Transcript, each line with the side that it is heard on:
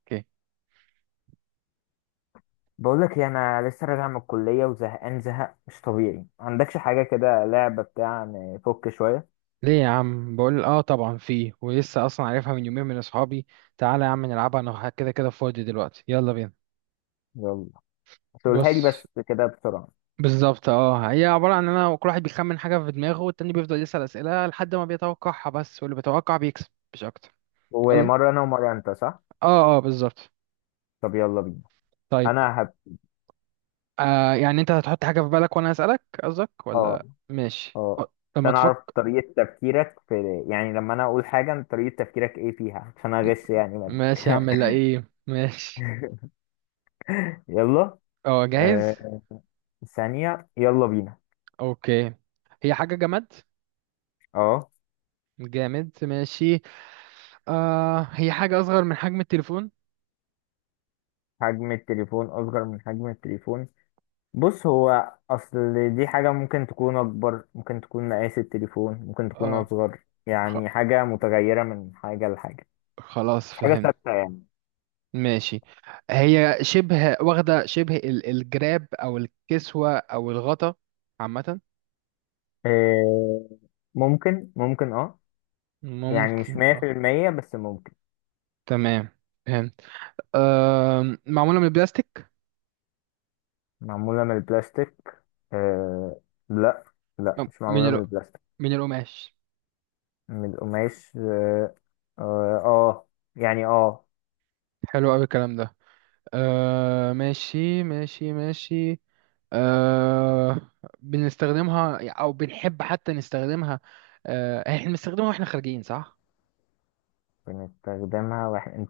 right: اوكي.
left: بقول لك ايه، انا لسه راجع من الكليه وزهقان زهق مش طبيعي. ما عندكش حاجه كده لعبه بتاع نفك شويه؟
right: ليه يا عم؟ بقول اه طبعا فيه، ولسه اصلا عارفها من يومين من اصحابي. تعالى يا عم نلعبها، انا كده كده فاضي دلوقتي، يلا بينا.
left: يلا، تقولها لي
right: بص،
left: بس كده بسرعه.
right: بالظبط اه، هي عبارة عن ان انا كل واحد بيخمن حاجة في دماغه والتاني بيفضل يسأل اسئلة لحد ما بيتوقعها، بس واللي بيتوقع بيكسب مش اكتر. يلا.
left: ومره انا ومره انت، صح؟
right: اه اه بالظبط.
left: طب يلا بينا.
right: طيب
left: انا هب.
right: يعني انت هتحط حاجة في بالك وانا اسألك قصدك،
left: اه،
right: ولا ماشي
left: اه،
right: لما
left: عشان اعرف
right: تفكر؟
left: طريقه تفكيرك في، يعني لما انا اقول حاجه انت طريقه تفكيرك ايه فيها، عشان اغش يعني منك.
right: ماشي يا عم، لا ايه، ماشي.
left: يلا.
right: اه، جاهز.
left: آه ثانيه، يلا بينا.
right: اوكي. هي حاجة جماد.
left: اه.
right: جامد، ماشي. هي حاجة أصغر من حجم التليفون.
left: حجم التليفون اصغر من حجم التليفون. بص، هو اصل دي حاجة ممكن تكون اكبر، ممكن تكون مقاس التليفون، ممكن تكون
right: اه.
left: اصغر،
right: خ...
left: يعني حاجة متغيرة من حاجة لحاجة.
right: خلاص
left: مش حاجة
right: فهمت.
left: ثابتة يعني.
right: ماشي. هي شبه واخدة شبه الجراب أو الكسوة أو الغطا عامة.
left: آه، ممكن، اه. يعني مش
right: ممكن
left: مية في
right: اه.
left: المية، بس ممكن.
right: تمام فهمت. معمولة من البلاستيك.
left: معمولة من البلاستيك؟ آه، لا، لا،
right: م-
left: مش
right: من
left: معمولة
right: ال...
left: من البلاستيك.
right: من القماش.
left: من القماش، اه. آه، آه، يعني اه.
right: حلو أوي الكلام ده. ماشي ماشي ماشي. آه. بنستخدمها او بنحب حتى نستخدمها. آه احنا بنستخدمها واحنا خارجين، صح؟
left: بنستخدمها واحنا، انت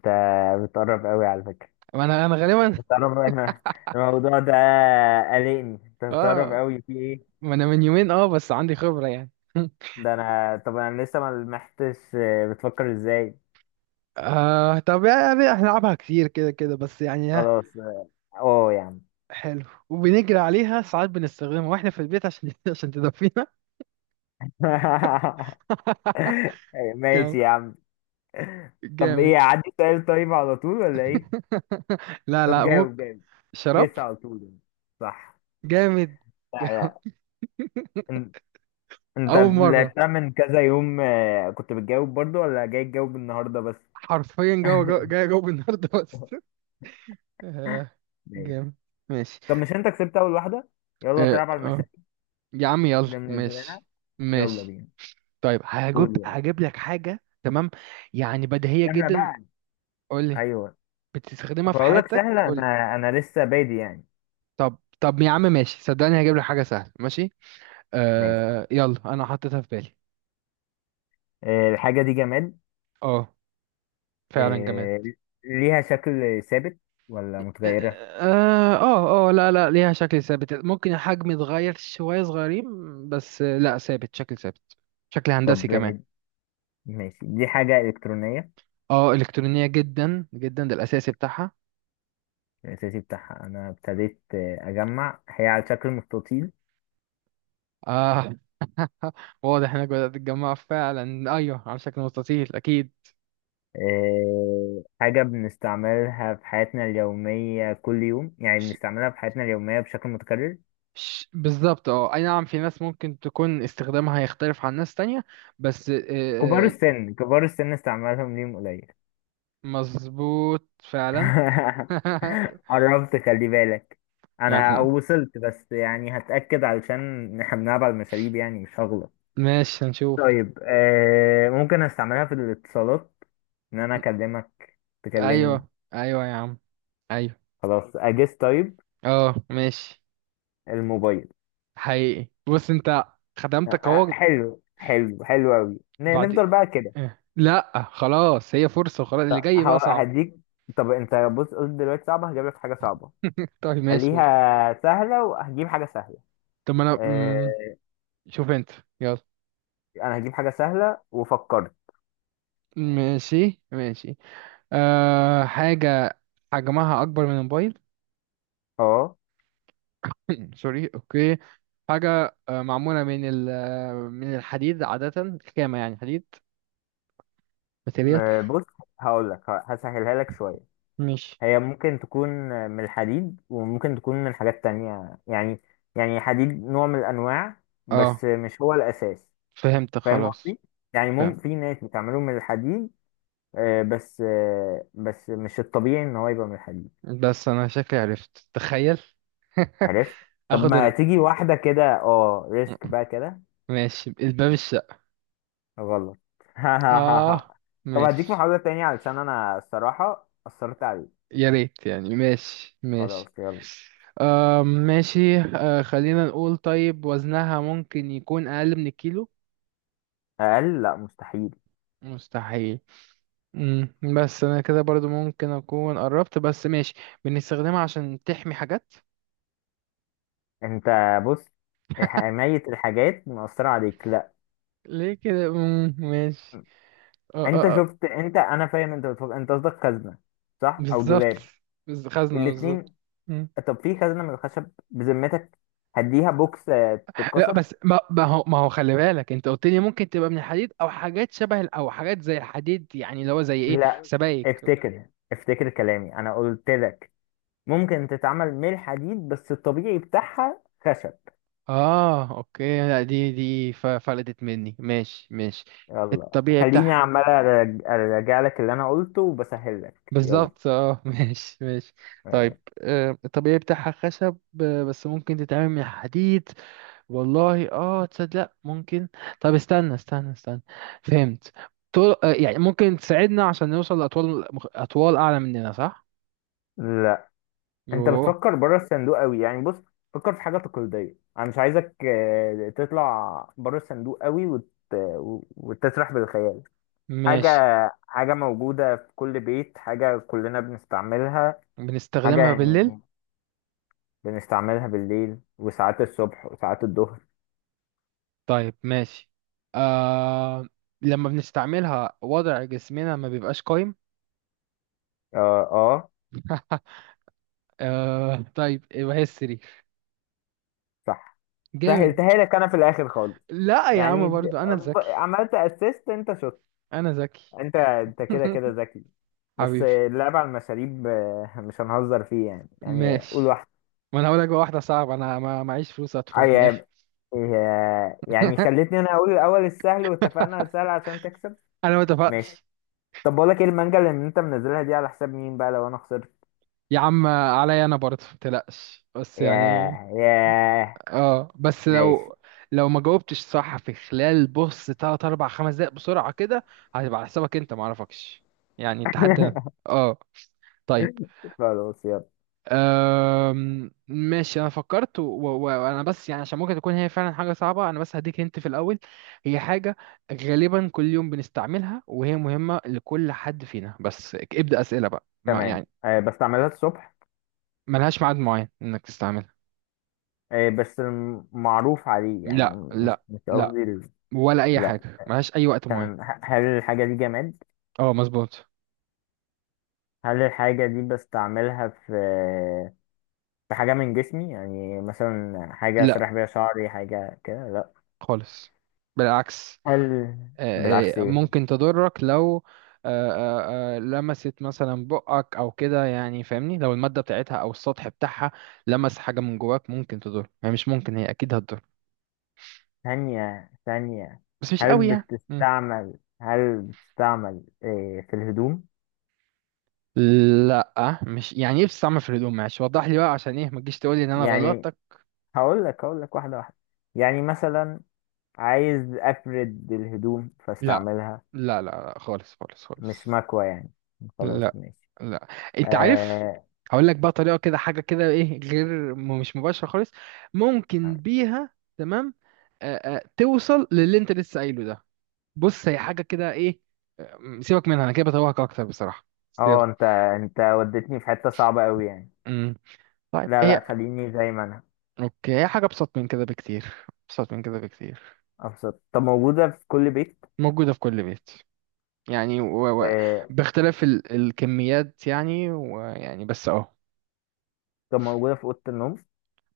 left: بتقرب قوي على فكرة.
right: ما انا غالبا.
left: بتعرف انا الموضوع ده قلقني، انت بتعرف
right: اه
left: قوي في ايه.
right: ما انا من يومين، بس عندي خبرة يعني.
left: ده انا طب انا لسه ما لمحتش، بتفكر ازاي.
right: طب يعني احنا نلعبها كتير كده كده، بس يعني ها.
left: خلاص اه. آه يا عم.
right: حلو، وبنجري عليها ساعات بنستخدمها واحنا في البيت عشان عشان تدفينا.
left: ماشي
right: جامد.
left: يا عم. طب ايه،
right: جامد.
left: عندي سؤال، طيب على طول ولا ايه؟
right: لا
left: طب
right: لا،
left: جاوب
right: ممكن.
left: جاوب.
right: شراب.
left: جس على طول يعني. صح؟
right: جامد.
left: لا،
right: جامد.
left: لا. ان- انت
right: اول مرة،
left: لعبتها من كذا يوم، كنت بتجاوب برضو ولا جاي تجاوب النهارده بس؟
right: حرفيا جوه جوه، جاي جوه النهارده بس. آه.
left: ماشي.
right: جامد، ماشي.
left: طب مش انت كسبت اول واحده؟ يلا
right: آه
left: تلعب على
right: آه.
left: المشاكل
right: يا عم يلا،
left: اللي منزلها،
right: ماشي.
left: يلا
right: ماشي.
left: بينا.
right: طيب هجيب
left: قول يلا.
right: هجيب لك حاجة، تمام. يعني بديهية
left: سهلة
right: جدا.
left: بقى.
right: قولي.
left: ايوه.
right: بتستخدمها في
left: اقول لك
right: حياتك،
left: سهلة،
right: قولي.
left: انا لسه بادي يعني.
right: طب يا عم ماشي، صدقني هجيب لك حاجة سهلة، ماشي.
left: ماشي.
right: آه يلا، أنا حطيتها في بالي.
left: الحاجة دي جماد؟
right: اه، فعلا جماد.
left: آه، ليها شكل ثابت ولا
right: اه
left: متغيرة؟
right: اه لا لا، ليها شكل ثابت، ممكن الحجم يتغير شوية صغيرين، بس لا ثابت، شكل ثابت، شكل هندسي
left: طب
right: كمان.
left: ماشي، دي حاجة إلكترونية.
right: اه، الكترونيه جدا جدا، ده الاساسي بتاعها.
left: الأساسي بتاعها أنا ابتديت أجمع. هي على شكل مستطيل.
right: اه واضح انك بدات تتجمع فعلا، ايوه على شكل مستطيل اكيد.
left: حاجة بنستعملها في حياتنا اليومية كل يوم، يعني
right: ش-
left: بنستعملها في حياتنا اليومية بشكل متكرر.
right: بالظبط اه، اي نعم في ناس ممكن تكون استخدامها هيختلف عن ناس تانية، بس
left: كبار السن، كبار السن استعمالهم ليهم قليل.
right: مظبوط فعلا.
left: قربت، خلي بالك.
right: ما
left: انا
right: إحنا-
left: وصلت، بس يعني هتأكد علشان احنا بنلعب على المشاريب، يعني مش هغلط.
right: ماشي هنشوف.
left: طيب، ممكن استعملها في الاتصالات، ان انا اكلمك تكلمني.
right: ايوه ايوه يا عم، ايوه.
left: خلاص، اجس طيب.
right: اه ماشي.
left: الموبايل.
right: حقيقي بص انت،
left: آه،
right: خدمتك
left: آه،
right: اهو.
left: حلو حلو حلو قوي،
right: بعد
left: نفضل
right: إيه؟
left: بقى كده.
right: لا خلاص، هي فرصة وخلاص، اللي
left: طب
right: جاي بقى صعب.
left: هديك. طب انت بص، قلت دلوقتي صعبة هجيب لك حاجة صعبة.
right: طيب ماشي.
left: خليها سهلة وهجيب حاجة سهلة.
right: طب ما انا
left: آه
right: شوف انت، يلا.
left: انا هجيب حاجة سهلة، وفكرت.
right: ماشي ماشي. أه، حاجة حجمها أكبر من الموبايل.
left: اه.
right: سوري، أوكي. حاجة معمولة من ال آه، من الحديد، عادة خامة يعني حديد، ماتيريال.
left: بص هقول لك، هسهلها لك شوية.
right: مش
left: هي ممكن تكون من الحديد، وممكن تكون من حاجات تانية يعني. يعني حديد نوع من الأنواع، بس
right: اه،
left: مش هو الأساس.
right: فهمت
left: فاهم
right: خلاص.
left: قصدي؟ يعني
right: فهم،
left: في ناس بتعمله من الحديد، بس مش الطبيعي إن هو يبقى من الحديد.
right: بس أنا شكلي عرفت تخيل.
left: عرفت؟ طب
right: اخد
left: ما
right: ال...
left: تيجي واحدة كده، اه، ريسك بقى كده.
right: ماشي، الباب، الشقة.
left: غلط.
right: اه
left: طب هديك
right: ماشي.
left: محاولة تانية، علشان أنا الصراحة أثرت عليك.
right: يا ريت يعني، ماشي
left: خلاص
right: ماشي.
left: يلا.
right: ماشي، خلينا نقول طيب وزنها ممكن يكون أقل من الكيلو.
left: أقل؟ لا، مستحيل.
right: مستحيل؟ بس أنا كده برضو ممكن أكون قربت، بس ماشي. بنستخدمها عشان تحمي حاجات.
left: انت بص، ميت الحاجات مأثرة عليك، لا.
right: ليه كده؟ ماشي. آه
left: انت
right: آه آه،
left: شفت؟ انت، انا فاهم انت بتفكر، انت قصدك خزنة، صح، او
right: بالظبط،
left: دولاب.
right: خزنة بالظبط.
left: الاتنين.
right: مم.
left: طب في خزنة من الخشب بذمتك؟ هديها بوكس
right: لا
left: تتكسر.
right: بس ما هو خلي بالك، انت قلت لي ممكن تبقى من الحديد او حاجات شبه او حاجات زي الحديد، يعني اللي هو زي ايه،
left: لا،
right: سبائك.
left: افتكر، افتكر كلامي، انا قلت لك ممكن تتعمل من الحديد، بس الطبيعي بتاعها خشب.
right: اه اوكي، لا دي فلتت مني، ماشي ماشي.
left: يلا،
right: الطبيعي
left: خليني
right: بتاعها،
left: عمال ارجع لك اللي انا قلته وبسهل لك.
right: بالظبط اه. ماشي ماشي.
left: يلا.
right: طيب الطبيعي بتاعها خشب بس ممكن تتعمل من حديد. والله اه، تصدق لا ممكن. طب استنى استنى استنى، فهمت. طول، يعني ممكن تساعدنا عشان نوصل لأطوال أطوال أعلى مننا، صح؟
left: انت
right: يوه.
left: بتفكر بره الصندوق قوي يعني. بص، فكر في حاجه تقليديه، انا مش عايزك تطلع بره الصندوق قوي وتسرح بالخيال. حاجه
right: ماشي.
left: حاجه موجوده في كل بيت، حاجه كلنا بنستعملها، حاجه
right: بنستخدمها بالليل.
left: يعني. بنستعملها بالليل وساعات الصبح وساعات الظهر.
right: طيب ماشي. آه. لما بنستعملها وضع جسمنا ما بيبقاش قايم.
left: اه، اه،
right: آه طيب، يبقى هي السرير.
left: صح.
right: جامد.
left: سهلتها لك انا في الاخر خالص.
right: لا يا
left: يعني
right: عم برضو انا ذكي.
left: عملت اسيست، انت شاطر.
right: انا ذكي.
left: انت كده كده ذكي. بس
right: حبيبي،
left: اللعب على المشاريب مش هنهزر فيه يعني قول
right: ماشي.
left: واحد.
right: ما انا هقول لك بقى واحده صعبه، انا ما معيش فلوس ادفع من الاخر.
left: عيب. إيه، يعني خليتني انا اقول الاول السهل، واتفقنا على السهل عشان تكسب.
right: انا ما
left: ماشي.
right: اتفقتش.
left: طب بقول لك ايه، المانجا اللي انت منزلها دي على حساب مين بقى لو انا خسرت؟
right: يا عم عليا انا برضو، ما تقلقش بس يعني.
left: ياه، ياه.
right: اه بس
left: ماشي.
right: لو لو ما جاوبتش صح في خلال بص تلات اربع خمس دقايق بسرعة كده، هتبقى على حسابك انت، معرفكش، يعني التحدي. اه. طيب.
left: خلاص يلا.
right: ماشي انا فكرت، وانا بس يعني عشان ممكن تكون هي فعلا حاجة صعبة، انا بس هديك هنت في الاول. هي حاجة غالبا كل يوم بنستعملها، وهي مهمة لكل حد فينا، بس ابدأ أسئلة بقى ما
left: تمام،
right: يعني.
left: بس اعملها الصبح،
right: ملهاش ميعاد معين انك تستعملها.
left: بس المعروف عليه يعني.
right: لا
left: مش
right: لا
left: مش
right: لا،
left: قصدي
right: ولا اي
left: لا.
right: حاجة، ملهاش اي وقت معين.
left: تمام، هل الحاجة دي جماد؟
right: اه مظبوط.
left: هل الحاجة دي بستعملها في حاجة من جسمي؟ يعني مثلا حاجة
right: لا
left: أسرح بيها شعري، حاجة كده؟ لأ.
right: خالص، بالعكس.
left: هل بالعكس إيه؟
right: ممكن تضرك لو لمست مثلا بقك او كده، يعني فاهمني، لو المادة بتاعتها او السطح بتاعها لمس حاجة من جواك ممكن تضر، يعني مش ممكن، هي اكيد هتضر
left: ثانية، ثانية.
right: بس مش
left: هل
right: قوي يعني. مم.
left: بتستعمل هل بتستعمل إيه في الهدوم؟
right: لا، مش يعني ايه بتستعمل في الهدوم، معلش وضح لي بقى، عشان ايه ما تجيش تقول لي ان انا
left: يعني
right: غلطتك.
left: هقول لك واحدة واحدة. يعني مثلا، عايز أفرد الهدوم
right: لا
left: فاستعملها.
right: لا لا لا، خالص خالص
left: مش
right: خالص.
left: مكوى يعني؟ خلاص
right: لا
left: ماشي.
right: لا، انت عارف.
left: آه،
right: هقول لك بقى طريقه كده، حاجه كده ايه غير مش مباشره خالص، ممكن بيها تمام آه آه توصل للي انت لسه قايله ده. بص هي حاجه كده ايه، سيبك منها، انا كده بتوهك اكتر بصراحه، بس
left: اه،
right: يلا.
left: انت وديتني في حتة صعبة قوي يعني.
right: امم طيب
left: لا، لا،
right: هي،
left: خليني زي ما انا.
right: اوكي هي حاجه ابسط من كده بكتير، ابسط من كده بكتير.
left: أبسط؟ طب موجودة في كل بيت.
right: موجوده في كل بيت، يعني
left: آه،
right: باختلاف الكميات يعني، ويعني بس اهو.
left: طب موجودة في أوضة النوم؟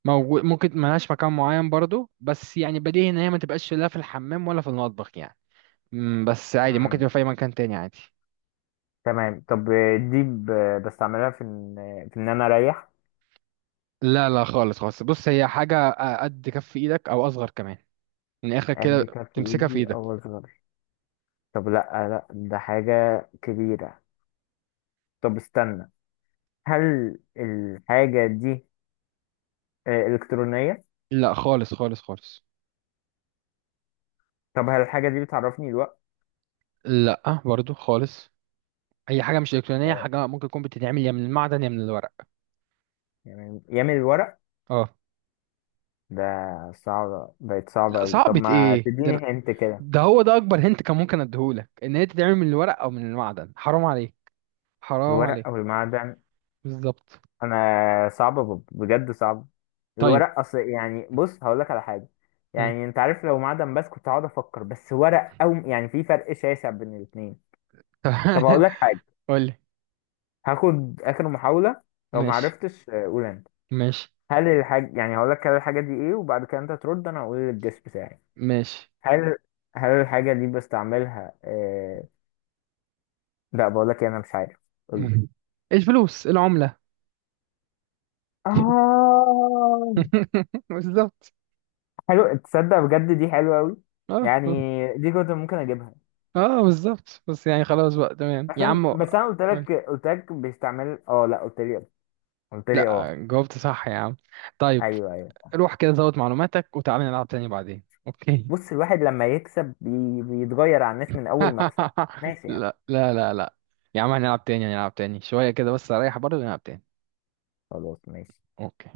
right: موجود، ممكن ملهاش مكان معين برضو، بس يعني بديهي ان هي ما تبقاش لا في الحمام ولا في المطبخ يعني. بس عادي ممكن تبقى
left: مم.
right: في اي مكان تاني عادي.
left: تمام، طب دي بستعملها في إن أنا أريح؟
right: لا لا خالص خالص، بص هي حاجة قد كف ايدك او اصغر كمان، من الاخر
left: قد
right: كده
left: كف
right: تمسكها في
left: إيدي
right: ايدك.
left: أو أصغر؟ طب لأ، لأ، ده حاجة كبيرة. طب استنى، هل الحاجة دي إلكترونية؟
right: لا خالص خالص خالص.
left: طب هل الحاجة دي بتعرفني الوقت؟
right: لا برضو خالص، هي حاجة مش الكترونية،
left: آه،
right: حاجة ممكن تكون بتتعمل يا من المعدن يا من الورق.
left: يعني يعمل الورق
right: اه.
left: ده؟ صعب، بقت صعبة
right: لا
left: أوي، طب
right: صعبة
left: ما
right: ايه ده،
left: تديني هنت كده.
right: ده هو ده اكبر هنت كان ممكن اديهولك، ان هي تتعمل من الورق او من المعدن، حرام عليه حرام
left: الورق
right: عليه.
left: أو المعدن؟
right: بالظبط.
left: انا صعبه، بجد صعب.
right: طيب.
left: الورق اصل، يعني بص هقول لك على حاجه، يعني انت عارف لو معدن بس كنت هقعد افكر، بس ورق او، يعني في فرق شاسع بين الاثنين. طب هقول لك حاجه،
right: قول لي.
left: هاخد اخر محاوله، لو ما
right: ماشي
left: عرفتش قول انت.
right: ماشي
left: هل الحاجه يعني هقول لك كده، الحاجه دي ايه، وبعد كده انت ترد، انا هقول الجس بتاعي.
right: ماشي.
left: هل هل الحاجه دي بستعملها لا بقول لك إيه، انا مش عارف. قول لي.
right: الفلوس، العملة.
left: اه.
right: بالظبط.
left: حلو، تصدق بجد دي حلوه قوي.
right: اه
left: يعني دي كنت ممكن اجيبها.
right: اه بالظبط، بس يعني خلاص بقى تمام يا
left: احنا
right: عم.
left: بس انا قلت
right: قول.
left: لك قلت لك بيستعمل، اه لا، قلت لي. قلت لي
right: لا
left: اه.
right: جاوبت صح يا عم. طيب،
left: ايوه، ايوه.
right: روح كده زود معلوماتك وتعالى نلعب تاني بعدين، اوكي.
left: بص، الواحد لما يكسب بيتغير على الناس من اول مكسب. ماشي يعني.
right: لا لا لا لا يا عم، هنلعب تاني هنلعب تاني شوية كده، بس اريح برضه ونلعب تاني.
left: خلاص ماشي.
right: اوكي.